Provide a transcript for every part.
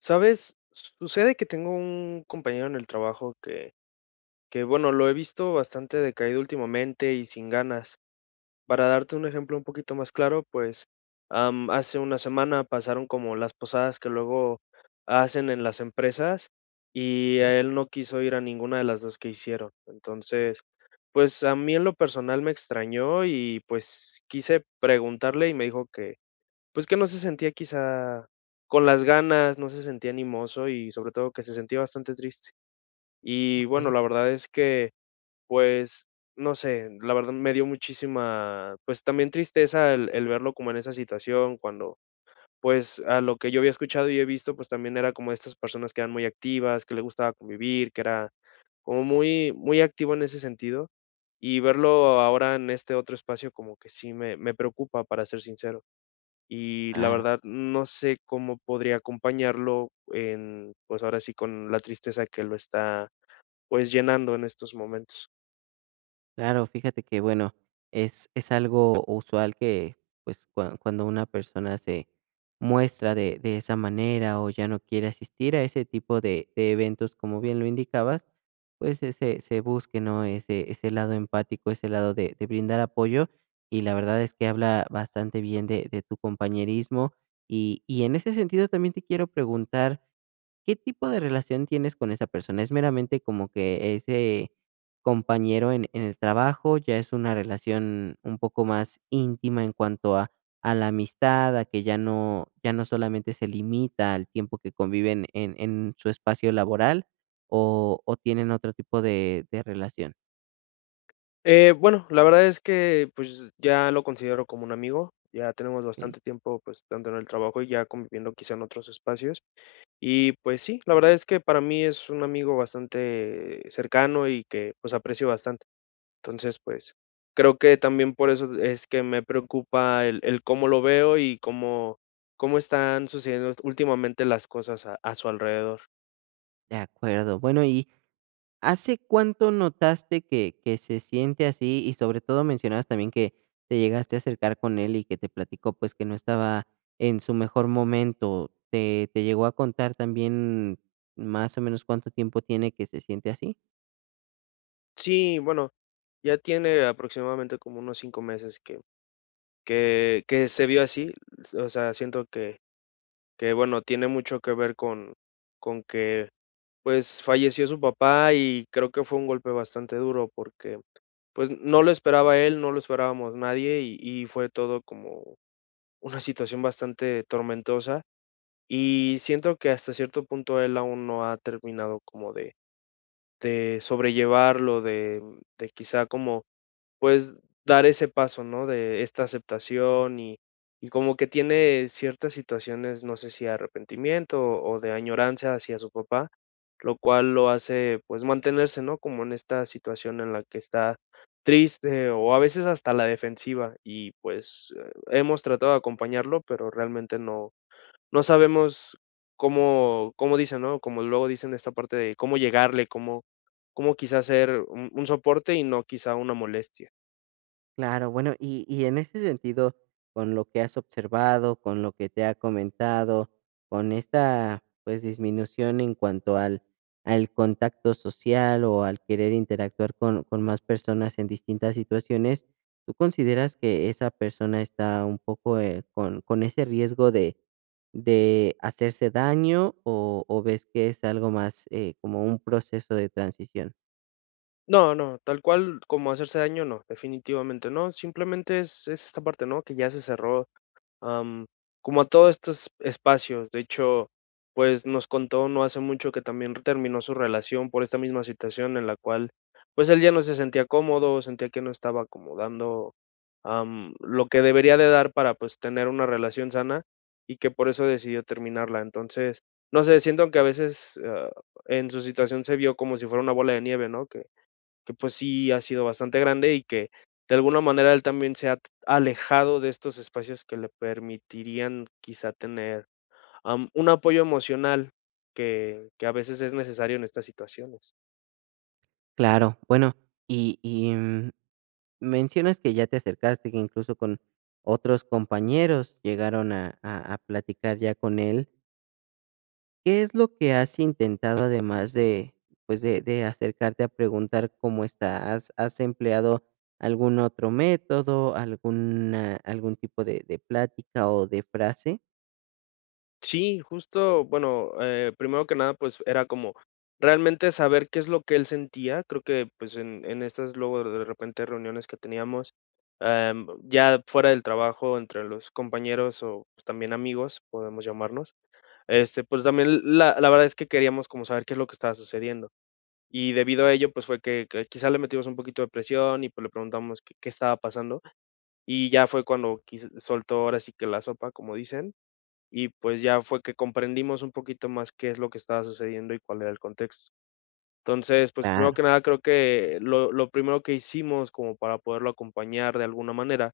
¿Sabes? Sucede que tengo un compañero en el trabajo que, bueno, lo he visto bastante decaído últimamente y sin ganas. Para darte un ejemplo un poquito más claro, pues hace una semana pasaron como las posadas que luego hacen en las empresas y Okey, a él no quiso ir a ninguna de las dos que hicieron. Entonces, pues a mí en lo personal me extrañó y pues quise preguntarle y me dijo pues, que no se sentía quizá con las ganas, no se sentía animoso y sobre todo que se sentía bastante triste. Y bueno, okey. la verdad es que, pues, no sé, la verdad me dio muchísima, pues, también tristeza el verlo como en esa situación cuando, pues, a lo que yo había escuchado y he visto, pues, también era como estas personas que eran muy activas, que le gustaba convivir, que era como muy muy activo en ese sentido, y verlo ahora en este otro espacio como que sí me preocupa, para ser sincero y la Claro, verdad no sé cómo podría acompañarlo en, pues ahora sí con la tristeza que lo está pues llenando en estos momentos. claro, fíjate que, bueno, es algo usual que, pues, cuando una persona se muestra de esa manera, o ya no quiere asistir a ese tipo de eventos, como bien lo indicabas, pues, se busque, ¿no?, ese lado empático, ese lado de brindar apoyo, y la verdad es que habla bastante bien de tu compañerismo. Y en ese sentido, también te quiero preguntar, ¿qué tipo de relación tienes con esa persona? ¿Es meramente como que ese compañero en el trabajo? ¿Ya es una relación un poco más íntima en cuanto a la amistad, a que ya no solamente se limita al tiempo que conviven en su espacio laboral o tienen otro tipo de relación? Bueno, la verdad es que pues ya lo considero como un amigo, ya tenemos Ok. bastante tiempo pues tanto en el trabajo y ya conviviendo quizá en otros espacios y pues sí, la verdad es que para mí es un amigo bastante cercano y que pues aprecio bastante. Entonces, pues, creo que también por eso es que me preocupa el cómo lo veo y cómo están sucediendo últimamente las cosas a su alrededor. De acuerdo. Bueno, y ¿hace cuánto notaste que se siente así? Y sobre todo mencionabas también que te llegaste a acercar con él y que te platicó, pues, que no estaba en su mejor momento. ¿Te llegó a contar también más o menos cuánto tiempo tiene que se siente así? Sí, bueno, ya tiene aproximadamente como unos 5 meses que que se vio así, o sea, siento que, bueno, tiene mucho que ver con que, pues, falleció su papá y creo que fue un golpe bastante duro porque, pues, no lo esperaba él, no lo esperábamos nadie y fue todo como una situación bastante tormentosa, y siento que hasta cierto punto él aún no ha terminado como de sobrellevarlo, de quizá como pues, dar ese paso, ¿no? De esta aceptación y como que tiene ciertas situaciones, no sé si de arrepentimiento o de añoranza hacia su papá, lo cual lo hace, pues, mantenerse, ¿no? Como en esta situación en la que está triste o a veces hasta la defensiva y, pues, hemos tratado de acompañarlo, pero realmente no no sabemos cómo cómo dicen, ¿no? Como luego dicen esta parte de cómo llegarle, cómo cómo quizás ser un soporte y no quizá una molestia. Claro, bueno, y en ese sentido, con lo que has observado, con lo que te ha comentado, con esta pues disminución en cuanto al, al contacto social o al querer interactuar con más personas en distintas situaciones, ¿tú consideras que esa persona está un poco, con ese riesgo de hacerse daño o ves que es algo más, como un proceso de transición? No, no, tal cual como hacerse daño, no, definitivamente no. Simplemente es esta parte, ¿no? Que ya se cerró, am, como a todos estos espacios. De hecho, pues, nos contó no hace mucho que también terminó su relación por esta misma situación en la cual, pues, él ya no se sentía cómodo, sentía que no estaba como dando, lo que debería de dar para, pues, tener una relación sana, y que por eso decidió terminarla. Entonces, no sé, siento que a veces, en su situación se vio como si fuera una bola de nieve, ¿no? Que pues sí ha sido bastante grande y que de alguna manera él también se ha alejado de estos espacios que le permitirían quizá tener, un apoyo emocional que a veces es necesario en estas situaciones. Claro, bueno, y, mencionas que ya te acercaste, que incluso con otros compañeros llegaron a platicar ya con él. ¿Qué es lo que has intentado además de, pues, de acercarte a preguntar cómo está? ¿Has empleado algún otro método, alguna algún tipo de plática o de frase? Sí, justo, bueno, primero que nada, pues era como realmente saber qué es lo que él sentía. Creo que, pues, en estas luego de repente reuniones que teníamos, ya fuera del trabajo, entre los compañeros o, pues, también amigos, podemos llamarnos, este, pues también la verdad es que queríamos como saber qué es lo que estaba sucediendo. Y debido a ello, pues fue que quizá le metimos un poquito de presión y, pues, le preguntamos que qué estaba pasando, y ya fue cuando quiz soltó ahora sí que la sopa, como dicen, y pues ya fue que comprendimos un poquito más qué es lo que estaba sucediendo y cuál era el contexto. Entonces, pues, primero Claro. que nada, creo que lo primero que hicimos como para poderlo acompañar de alguna manera,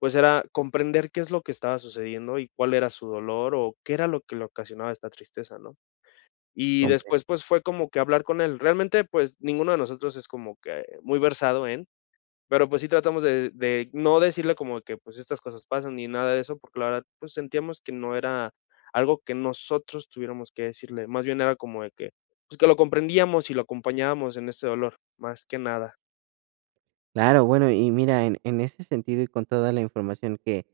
pues era comprender qué es lo que estaba sucediendo y cuál era su dolor o qué era lo que le ocasionaba esta tristeza, ¿no? Y después, pues, fue como que hablar con él. Realmente, pues, ninguno de nosotros es como que muy versado en, pero, pues, sí tratamos de no decirle como que, pues, estas cosas pasan ni nada de eso, porque la verdad, pues, sentíamos que no era algo que nosotros tuviéramos que decirle. Más bien era como de que, pues, que lo comprendíamos y lo acompañábamos en este dolor, más que nada. Claro, bueno, y mira, en ese sentido y con toda la información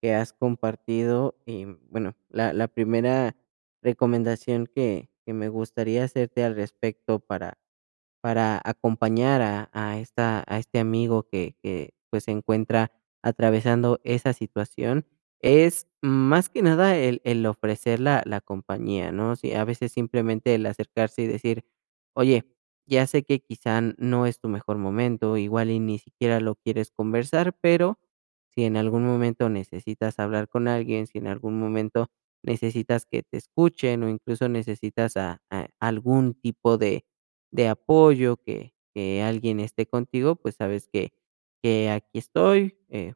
que has compartido, y bueno, la primera recomendación que me gustaría hacerte al respecto para acompañar a esta a este amigo que, pues, se encuentra atravesando esa situación, es más que nada el ofrecer la compañía, ¿no? Sí, a veces simplemente el acercarse y decir: "Oye, ya sé que quizá no es tu mejor momento, igual y ni siquiera lo quieres conversar, pero si en algún momento necesitas hablar con alguien, si en algún momento necesitas que te escuchen o incluso necesitas a algún tipo de apoyo, que alguien esté contigo, pues sabes que aquí estoy,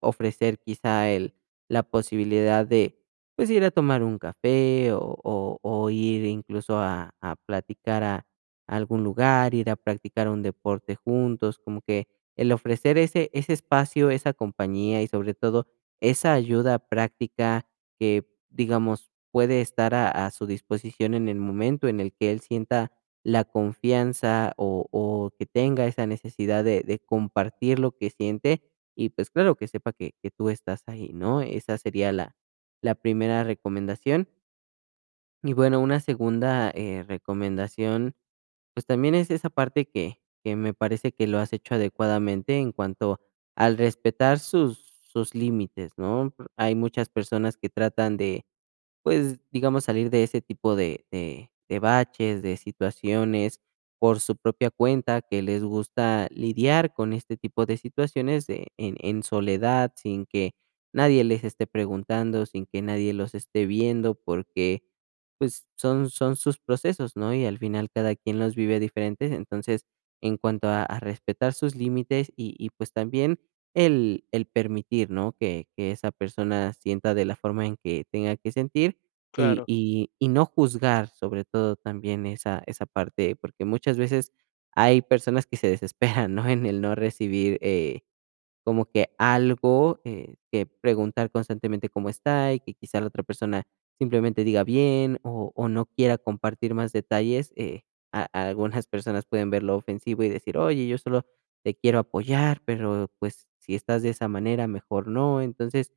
ofrecer quizá el la posibilidad de, pues, ir a tomar un café o ir incluso a platicar a algún lugar, ir a practicar un deporte juntos, como que el ofrecer ese espacio, esa compañía y sobre todo esa ayuda práctica que, digamos, puede estar a su disposición en el momento en el que él sienta la confianza o que tenga esa necesidad de compartir lo que siente, y pues claro, que sepa que tú estás ahí, ¿no? Esa sería la, la primera recomendación. Y bueno, una segunda, recomendación, pues también es esa parte que me parece que lo has hecho adecuadamente en cuanto al respetar sus, sus límites, ¿no? Hay muchas personas que tratan de pues, digamos, salir de ese tipo de baches, de situaciones por su propia cuenta, que les gusta lidiar con este tipo de situaciones de en soledad, sin que nadie les esté preguntando, sin que nadie los esté viendo, porque, pues, son sus procesos, ¿no? Y al final cada quien los vive diferentes. Entonces, en cuanto a respetar sus límites y, pues, también el permitir, ¿no? Que esa persona sienta de la forma en que tenga que sentir Claro, y no juzgar sobre todo también esa parte, porque muchas veces hay personas que se desesperan, ¿no? En el no recibir, como que algo, que preguntar constantemente cómo está y que quizá la otra persona simplemente diga bien o no quiera compartir más detalles. Eh, a algunas personas pueden verlo ofensivo y decir, oye, yo solo te quiero apoyar, pero pues si estás de esa manera, mejor no. Entonces,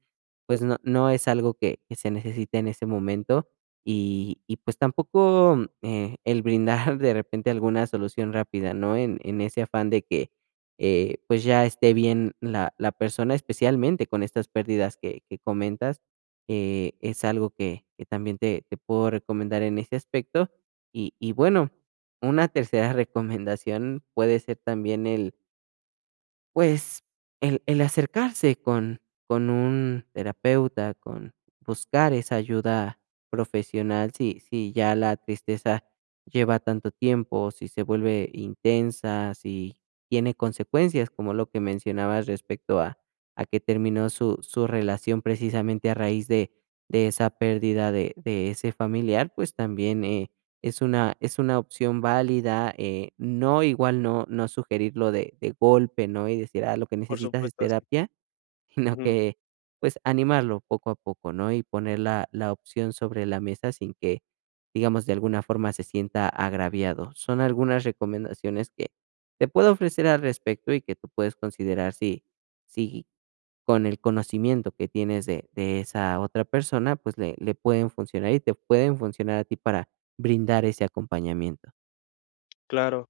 pues no, no es algo que se necesite en ese momento. Y pues tampoco, el brindar de repente alguna solución rápida, ¿no? En ese afán de que, pues ya esté bien la, la persona, especialmente con estas pérdidas que comentas. Eh, es algo que también te puedo recomendar en ese aspecto. Y bueno, una tercera recomendación puede ser también el, pues, el acercarse con un terapeuta, con buscar esa ayuda profesional, si ya la tristeza lleva tanto tiempo, si se vuelve intensa, si tiene consecuencias, como lo que mencionabas respecto a que terminó su su relación precisamente a raíz de esa pérdida de ese familiar, pues, también, es una opción válida, no, igual no sugerirlo de golpe, ¿no? Y decir: "Ah, lo que por necesitas es supuesto, sí. terapia", sino Ujú, que, pues, animarlo poco a poco, ¿no? Y poner la la opción sobre la mesa sin que, digamos, de alguna forma se sienta agraviado. Son algunas recomendaciones que te puedo ofrecer al respecto y que tú puedes considerar si si con el conocimiento que tienes de esa otra persona, pues, le pueden funcionar y te pueden funcionar a ti para brindar ese acompañamiento. claro.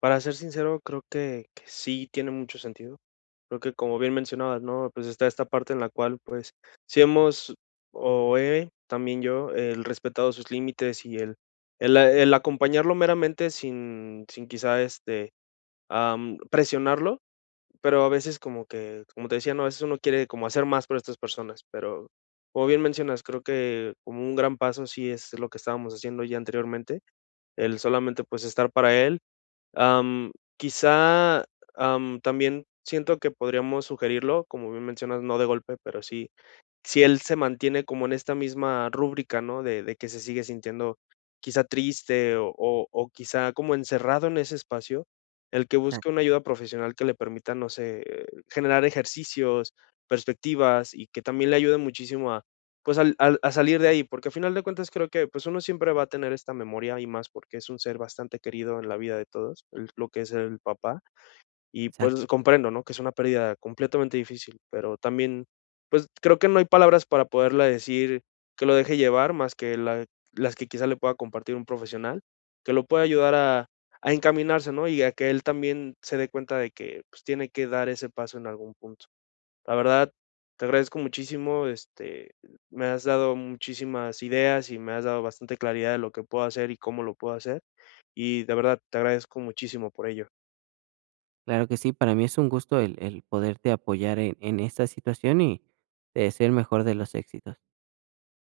Para ser sincero, creo que sí tiene mucho sentido. Creo que como bien mencionabas, ¿no? Pues está esta parte en la cual, pues, si hemos, o he, también yo, el respetado sus límites y el, a- el acompañarlo meramente sin, sin quizá este, presionarlo, pero a veces como que, como te decía, no, a veces uno quiere como hacer más por estas personas, pero como bien mencionas, creo que como un gran paso sí es lo que estábamos haciendo ya anteriormente, el solamente pues estar para él. Quizá, también siento que podríamos sugerirlo, como bien mencionas, no de golpe, pero sí si él se mantiene como en esta misma rúbrica, ¿no? De que se sigue sintiendo quizá triste o quizá como encerrado en ese espacio, el que busque Exacto, una ayuda profesional que le permita, no sé, generar ejercicios, perspectivas y que también le ayude muchísimo a, pues, al a salir de ahí, porque a final de cuentas creo que, pues, uno siempre va a tener esta memoria y más porque es un ser bastante querido en la vida de todos, el lo que es el papá. Y exacto. pues comprendo, ¿no? Que es una pérdida completamente difícil, pero también, pues creo que no hay palabras para poderla decir que lo deje llevar más que la- las que quizá le pueda compartir un profesional, que lo pueda ayudar a encaminarse, ¿no? Y a que él también se dé cuenta de que pues, tiene que dar ese paso en algún punto. La verdad, te agradezco muchísimo, este, me has dado muchísimas ideas y me has dado bastante claridad de lo que puedo hacer y cómo lo puedo hacer. Y de verdad, te agradezco muchísimo por ello. Claro que sí, para mí es un gusto el poderte apoyar en esta situación y te deseo el mejor de los éxitos.